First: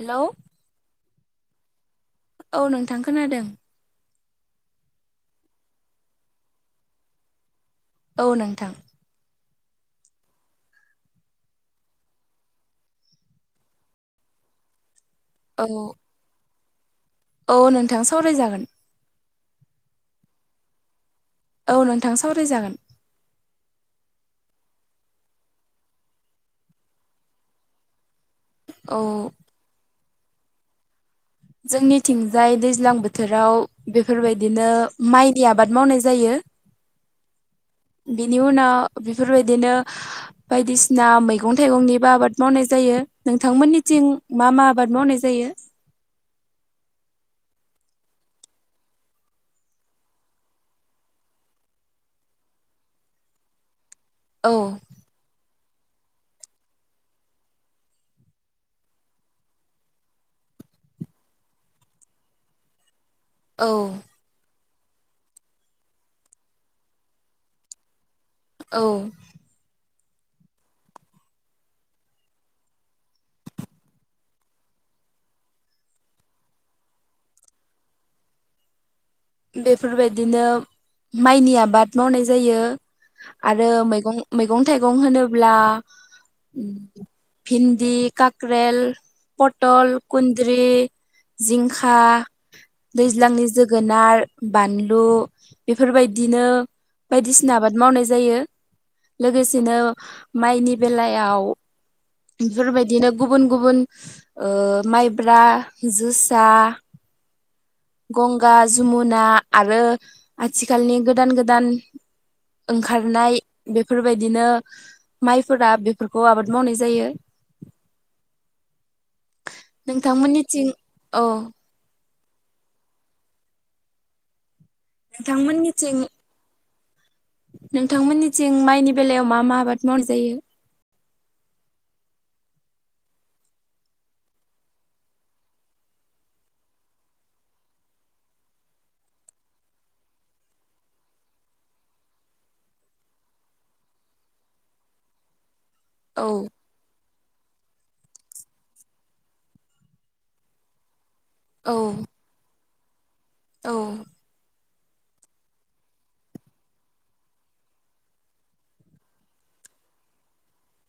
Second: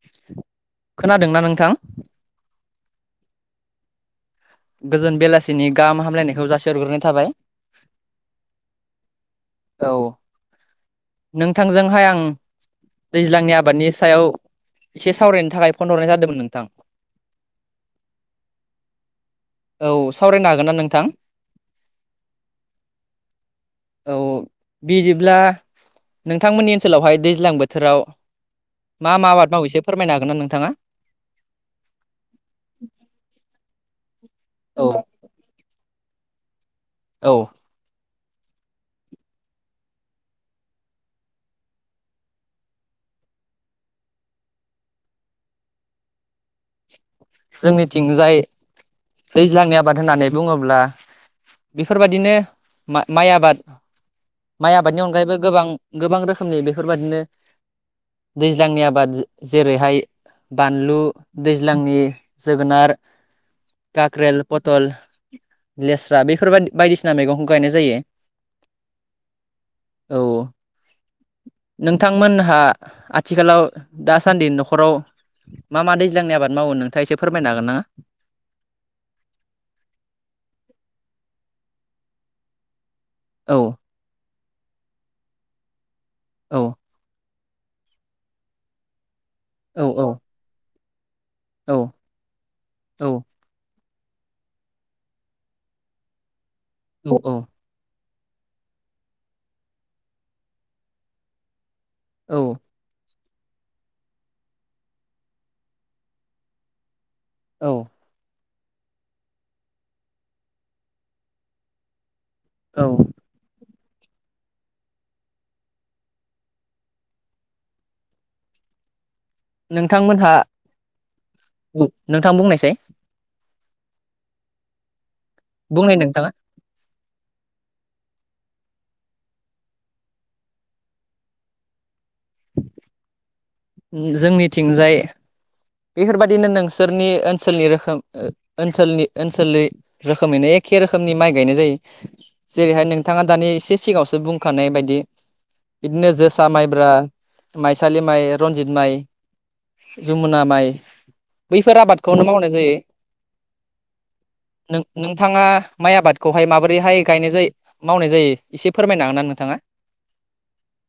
Hello खोनादोंना नोंथां? औ नोंथां खोनादों। गोजोन बेलासिनि गाहाम हामलायनायखौ जासिहरग्रोनाय थाबाय औ नोंथां। औ नोंथांजोंहाय आं दैज्लांनि आबादनि सायाव एसे सावरायनो औ थाखाय फन हरनाय जादोंमोन नोंथां औ नोंथां सावरायजागोन औ सावरायनो हागोन ना नोंथां? औ नोंथां सावरायजागोन। औ बिदिब्ला नोंथांमोननि ओनसोलावहाय दैज्लां बोथोराव औ मा मा आबाद मावो एसे फोरमायनो हागोन ना नोंथाङा? जोंनिथिंजाय दैज्लां बोथोराव बेफोरबायदिनो औ माइनि आ बाद मावनाय जायो, औ बिनि उनाव बिफोरबायदिनो बायदिसिना मैगं थाइगंनिबो आबाद मावनाय जायो नोंथांमोनिथिं मा मा आबाद मावनाय जायो? जोंनिथिंजाय दैज्लांनि आबाद होननानै बुङोब्ला बिफोरबादिनो मा माइ आबाद, औ माइ आबादनि अनगायैबो गोबां गोबां रोखोमनि बेफोरबादिनो दैज्लांनि आबाद जेरैहाय बानलु दैज्लांनि जोगोनार औ काक्रेल पटल लेस्रा बेफोरबाय बायदिसिना मैगंखौ गायनाय जायो। औ। औ। नोंथांमोनहा आथिखालाव दासान्दि न'खराव मा मा दैज्लांनि आबाद मावो नोंथाङा इसे फोरमायनो हागोनना? बेफोरबायदिनो माइनि आबाद मावनाय जायो औ आरो मैगं मैगं थाइगं होनोब्ला औ उम भिन्दि काक्रेल औ पटल औ कुन्द्रि औ जिंखा औ दैज्लांनि जोगोनार बानलु बिफोरबायदिनो औ बायदिसिना आबाद मावनाय जायो लोगोसेनो माइनि बेलायाव औ बिफोरबायदिनो गुबुन गुबुन ओ माइब्रा जोसा औ। गा जुमुना आरो आथिखालनि गोदान गोदान औ ओंखारनाय बेफोरबायदिनो माइफोरा बिफोरखौ आबाद मावनाय जायो। नोंथांमोनहा, नोंथांमोननिथिं औ नोंथां बुंनायसाय? बुंनाय नोंथांमोनिथिं नोंथाङा नोंथांमोनिथिं माइनि बेलायाव मा मा आबाद मावनाय जायो? उम जोंनिथिंजाय बेफोरबादिनो नोंसोरनि ओनसोलनि रोखोम ओनसोलनि ओनसोलै रोखोमैनो ए खे रोखोमनि माइ गायनाय जायो जेरैहाय नोंथाङा दानि इसे सिगाङावसो बुंखानाय बायदि बिदिनो औ जोसा, माइब्रा, माइसालि माइ, रनजित माइ जुमुना माइ बैफोर औ आबादखौनो मावनाय जायो। औ। नों नोंथाङा माइ आबादखौहाय माबोरैहाय गायनाय जायो मावनाय जायो इसे फोरमायनो हागोनना नोंथाङा?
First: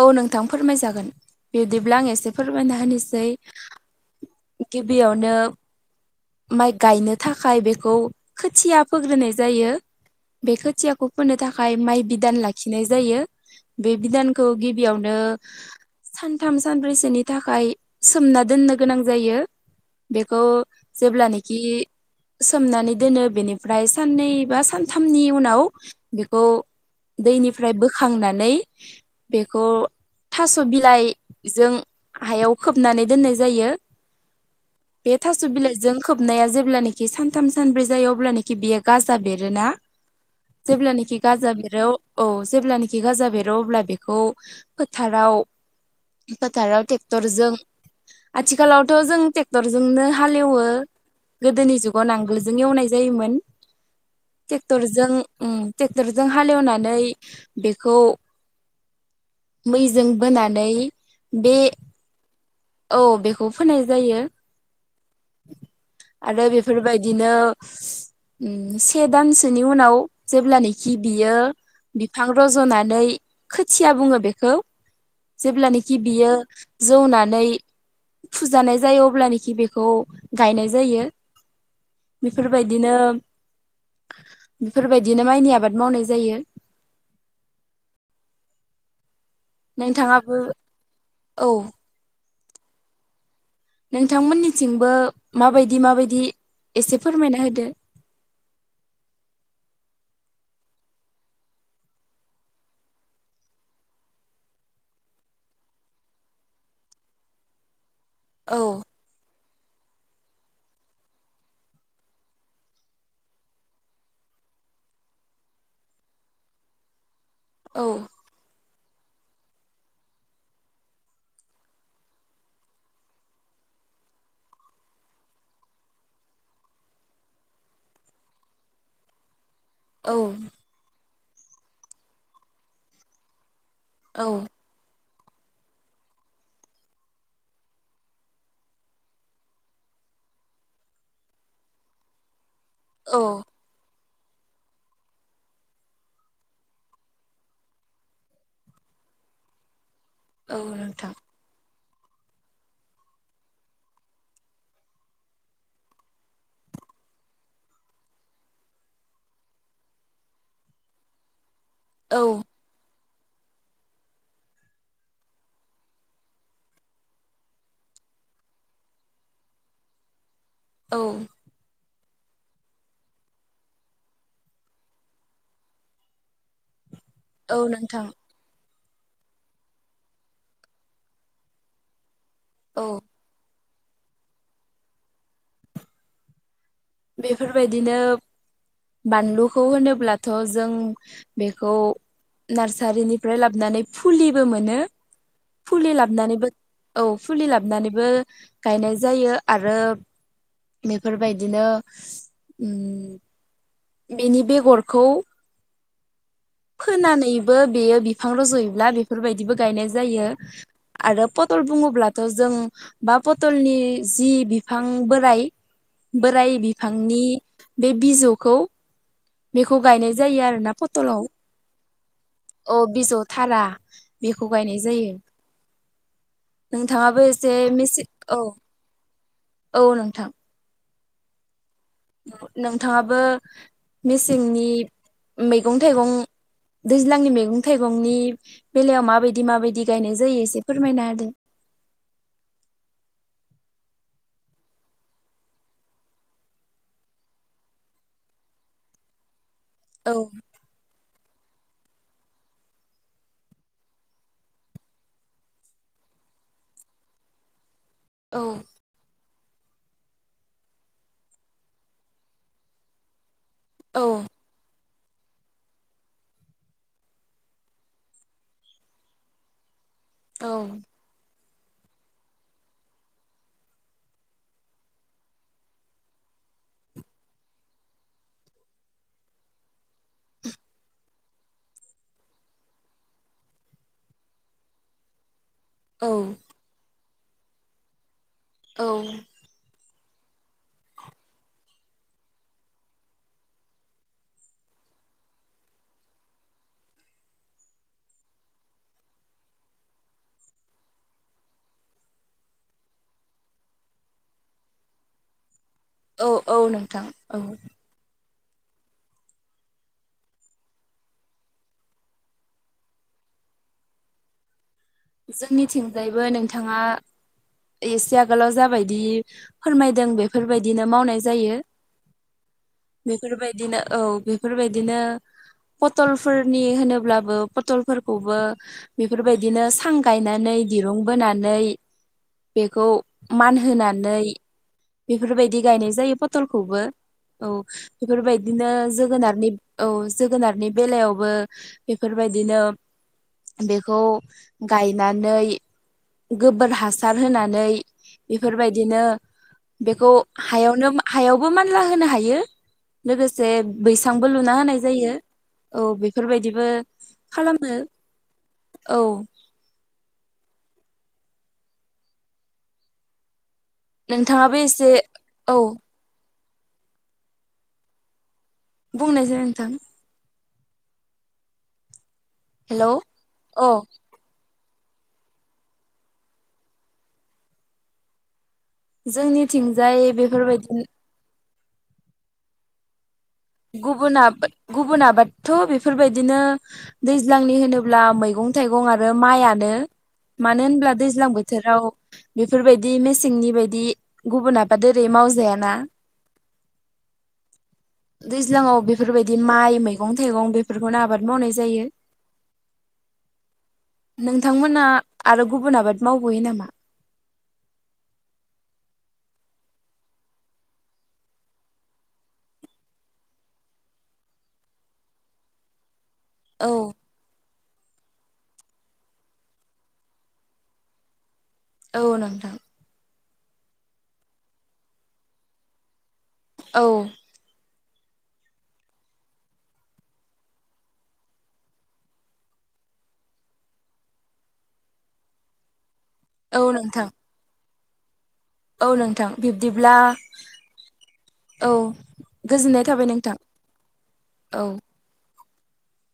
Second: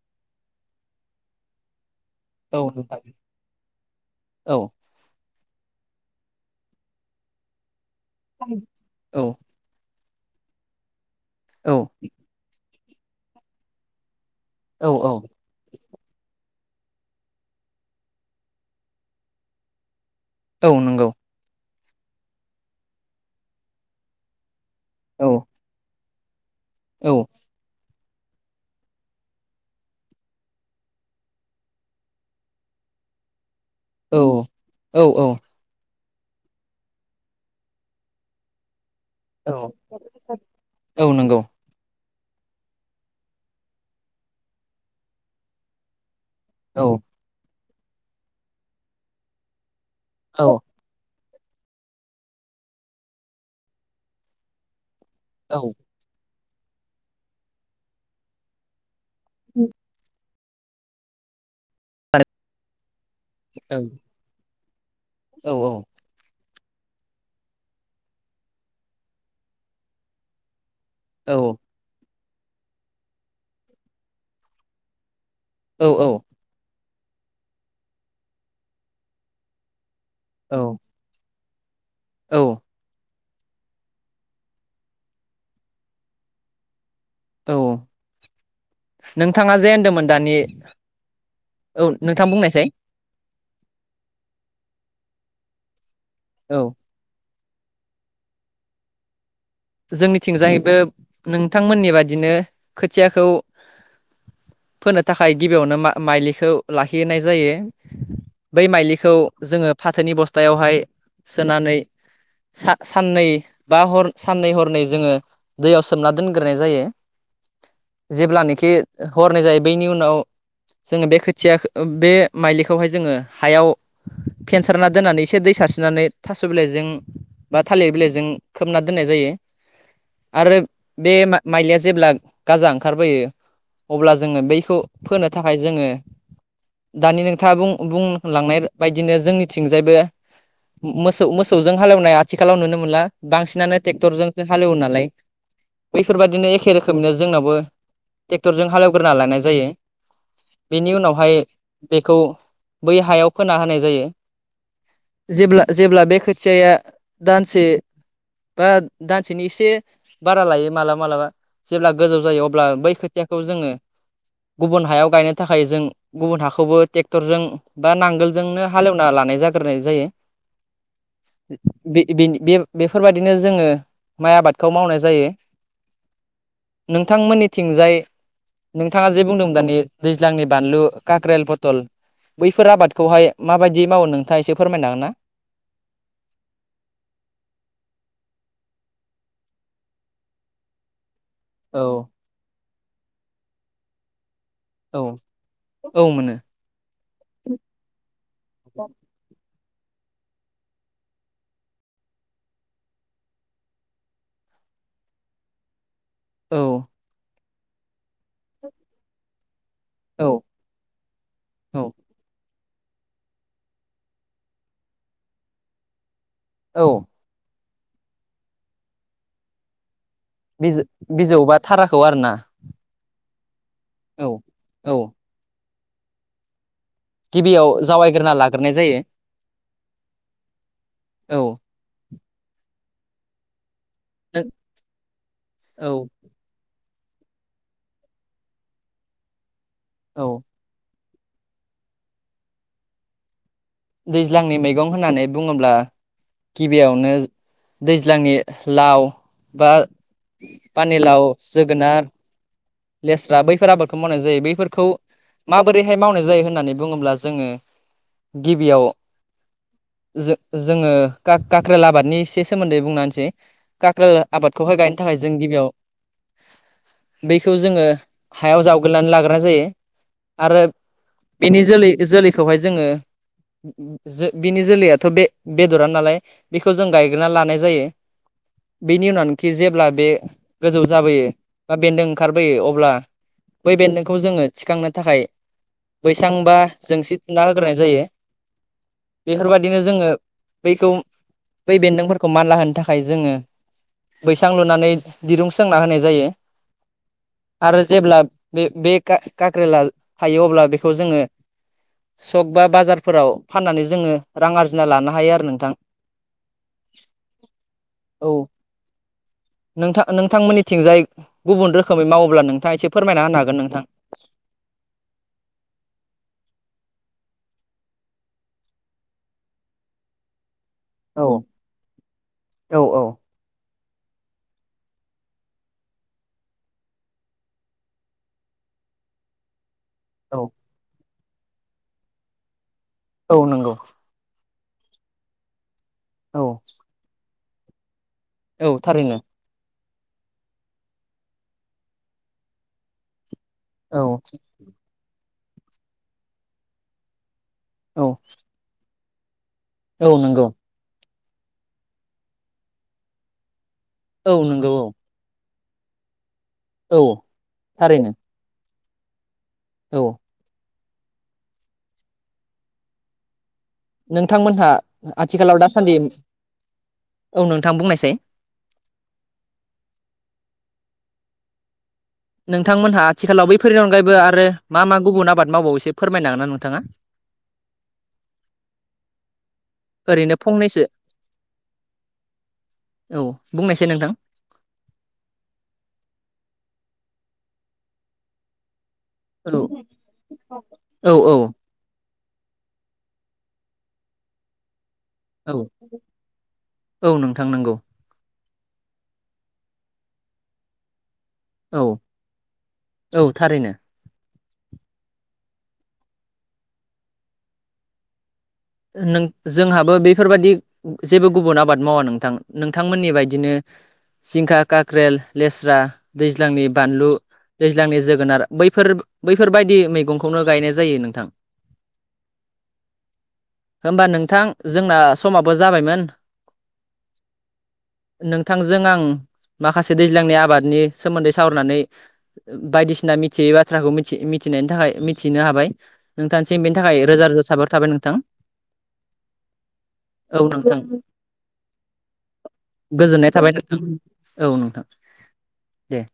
औ नोंथां फोरमायजागोन बि दिब्ला आं ए से औ फोरमायना नोंथां होनोसै, औ गिबियावनो माइ गायनो थाखाय बेखौ खोथिया औ फोग्रोनाय जायो बे खोथियाखौ फोनो थाखाय औ माइ बिदान लाखिनाय जायो बे बिदान खौ औ औ गिबियावनो सानथाम सानब्रैसोनि थाखाय सोमना दोननो गोनां जायो। बेखौ औ नंगौ जेब्लानोखि सोमनानै दोनो बेनिफ्राय साननै बा सान थामनि औ उनाव बिखौ औ दैनिफ्राय बोखांनानै बेखौ थास' बिलाइजों हायाव खोबनानै दोननाय जायो। औ बे औ थास' बिलाइजों खोबनाया जेब्लानोखि सानथाम सानब्रै जायो अब्लानोखि बियो गाजा औ बेरोना? औ जेब्लानोखि नंगौ गाजा बेरो औ जेब्लानोखि गाजा बेरो अब्ला बेखौ फोथाराव फोथाराव औ टेक्टरजों आथिखालावथ' जों टेक्टर जोंनो औ हालेवो। गोदोनि जुगाव नांगोलजों एवनाय जायोमोन टेक्टर जों उम औ टेक्टरजों हालेवनानै बेखौ मैजों बोनानै बे औ बेखौ फोनाय जायो। औ औ। आरो बेफोरबायदिनो उम से दानसोनि उनाव जेब्लानो [unintelligible] औ बियो बिफां रज'नानै खोथिया बुङो बेखौ। जेब्लानोखि औ बियो जौनानै फुजानाय जायो। अब्लानोखि बेखौ गायनाय जायो औ बेफोरबायदिनो बेफोरबायदिनो माइनि आबाद मावनाय जायो। औ नोंथाङा जे होनदोंमोन दानि नोंथाङाबो औ नों [unintelligible] बुंनायसाय। नोंथांमोननिथिंबो माबायदि- माबायदि औ एसे फोरमायना [unintelligible] [unintelligible] जोंनिथिंजायबो नोंथांमोननि बादिनो खोथियाखौ फोनो थाखाय गिबियावनो मा-माइलिखौ लाखिनाय जायो। औ बै माइलिखौ जोङो फाथोनि बस्थायावहाय सोनानै सा-साननै बा हर साननै हरनै जोङो दैयाव सोमना दोनग्रोनाय जायो। औ जेब्लानोखि हरनै जायो बैनि उनाव जोङो बे खोथिया बे माइलिखौहाय जोङो हायाव फेनसारना दोननानै एसे दै [unintelligible] सारस्रिनानै थास' बिलाइजों बा थालिर बिलाइजों खोबना दोननाय जायो। औ आरो बे मा-माइलिया जेब्ला गाजा ओंखारबोयो अब्ला औ जोङो बैखौ फोनो थाखाय जोङो दानि नोंथाङा बुं-बुंलांनाय बायदिनो जोंनिथिंजायबो मोसौ-मोसौजों हालेवनाय आथिखालाव नुनो मोनला औ बांसिनानो टेक्टरजों हालोवो नालाय बैफोरबायदिनो एखे रोखोमनो जोंनावबो टेक्टरजों हालेवग्रोना लानाय जायो। औ बेनि नोंथां उनावहाय बेखौ बै हायाव फोना होनाय जायो। जेब्ला-जेब्ला बे खोथियाया दानसे बा दानसेनि एसे बारा लायो मालाबा -मालाबा जेब्ला गोजौ औ जायो अब्ला बै [unintelligible] [unintelligible] जोङो गुबुन हायाव गायनो थाखाय जों गुबुन हाखौबो टेक्टरजों बा नांगोलजोंनो हालेवना [unintelligible] [unintelligible] जाग्रोनाय जायो। औ। [unintelligible] दिनो जोङो माय आबादखौ मावनाय जायो। औ नोंथांमोननिथिंजाय नोंथां नोंथाङा जे बुंदों दानि दैज्लांनि बानलु काक्रेल, पटल बैफोर औ आबादखौहाय माबादि मावो नोंथाङा एसे फोरमायनो हागोन ना? बेफोरबायदिनो बानलुखौ होनोब्लाथ' जों बेखौ औ नार्सारिनिफ्राय लाबोनानै फुलिबो मोनो। औ फुलि औ मोनो लाबनैबो औ फुलि लाबनैबो गायनाय जायो। आरो बेफोरबायदिनो उम। बेनि बेगरखौ औ [unintelligible] बेयो बिफां र'ज'योब्ला बेफोरबायदिबो गायनाय जायो औ आरो पटल बुङोब्लाथ' जों बा पथलनि जि बिफां बोराय, बोराय औ बिफांनि बे बिजौखौ बेखौ गायनाय जा बिजौबा थाराखौ आरोना । अ बिजौ थारा बेखौ गायनाय जायो । गिबियाव जावायग्रोना औ लाग्रोनाय जायो औ नोंथां औ नोंथाङाबो मेसेंनि मैगं औ थाइगं दैज्लांनि मैगं थाइगंनि बेलायाव माबायदि माबायदि गायनाय औ जायो एसे फोरमायनो हादो । दैज्लांनि मैगं होननानै बुङोब्ला गिबियावनो दैज्लांनि लाव बा औ पानिलाव जोगोनार लेस्रा बैफोर आबादखौ मावनाय जायो बैफोरखौ माबोरैहाय मावनाय जायो होननानै बुङोब्ला जोङो औ गिबियाव जोङो काक्रेल आबादनि एसे सोमोन्दै बुंना होनोसै । काख्रेल आबादखौहाय गायनो थाखाय जों गिबियाव बे बेखौ जोङो हायाव जावायनानै लाग्रोनाय जायो । औ बेनि जोलै जोलैखौहाय जोङो बिनि जोलैयाथ' बे बेदरा नालाय बेखौ जों गायग्रोनानै लानाय जायो । बेनि उनावनोखि जेब्ला बे गोजौ जाबोयो बा बेन्दों ओंखारबोयो अब्ला बै बेन्दोंखौ जोङो थिखांनो थाखाय औ बैसां बा जोंसि थुंना होग्रोनाय जायो औ बेफोरबायदिनो जोङो बैखौ बै बेन्दोंफोरखौ मानला होनो थाखाय जोङो बैसां लुनानै दिरुं सोंना होनाय जायो । आरो जेब्ला बे बे कक्रिला थायो अब्ला बेखौ जोङो सक बा बाजारफोराव फाननानै जोङो रां आरजिना लानो हायो आरो नोंथां । औ औ नोंथां औ औ नोंथां नोंथांमोननिथिंजाय गुबुन रोखोमै मावोब्ला नोंथाङा एसे फोरमायना होनो हागोन नोंथां । जोंनिथिंजायबो नोंथाङा एसे आगोलाव जाबायदि फोरमायदों बेफोरबायदि बिदिनो मावनाय औ जायो बेफोरबायदिनो औ बेफोरबायदिनो पटलफोरनि होनोब्लाबो पटलफोरखौबो बेफोरबायदिनो सां गायनानै दिरुं बोनानै बेखौ औ नंगौ मानहोनानै बेफोरबायदि गायनाय जायो पथलखौबो औ बेफोरबायदिनो औ थारैनो जोगोनारनि औ जोगोनारनि बेलायावबो बेफोरबायदिनो बेखौ औ गायनानै गोबोर हासार होनानै औ बेफोरबायदिनो बेखौ औ नंगौ हायावनो हायावबो मानला होनो हायो लोगोसे बैसांबो औ लुना नंगौ होनाय औ जायो औ बेफोरबायदिबो औ खालामो । थारैनो औ औ नोंथाङाबो नोंथांमोनहा एसे औ आथिखालाव दासान्दि औ नोंथां बुंनायसाय बुंनायसाय नोंथां । हेलौ नोंथांमोनहा आथिखालाव अ बैफोरनि अनगायैबो आरो मा मा गुबुन आबाद मावबावो एसे फोरमायनो हागोन ना नोंथाङा? जोंनिथिंजाय ओरैनो फंनैसो बेफोरबायदि औ बुंनायसाय नोंथां गुबुन गुबुन आबादथ' बेफोरबायदिनो दैज्लांनि होनोब्ला मैगं थाइगं आ औ माइनो मानो होनब्ला औ दैज्लां औ बोथोराव बेफोरबायदि मेसेंनि बायदि गुबुुन आबाद ओरै औ मावजायाना । औ नोंथां नोंगौ दैज्लाङाव बेफोरबायदि माइ, मैगं-थाइगं बेफोरखौनो आबाद मावनाय औ जायो। [inaudible] औ थारैनो नों नोंथांमोना आरो गुबुन आबाद मावबयो नामा? नों जोंहाबो बेफोरबादि जेबो गुबुन आबाद मावा नोंथां। नोंथांमोननि बायदिनो जिंखा, काक्रेल, लेस्रा, दैज्लांनि औ बानलु दैज्लांनि जोगोनार बैफोर बैफोरबायदि मैगंखौनो गायनाय जायो नोंथां। औ नोंथां। होमबा नोंथां जोंना समाबो जाबायमोन। औ। नोंथांजों आं माखासे दैज्लांनि आबादनि सोमोन्दै सावरायनानै बायदिसिना मिथियै बाथ्राखौ मिथि मि मिथिनायनि थाखाय मिथिनो हाबाय नोंथांसिम औ बेनि थाखाय नोंथां रोजा रोजा साबायखर थाबाय नोंथां। औ नोंथां बिब्दिब्ला औ नोंथां औ [inaudible] गोजोननाय थाबाय नोंथां औ नोंथां दे।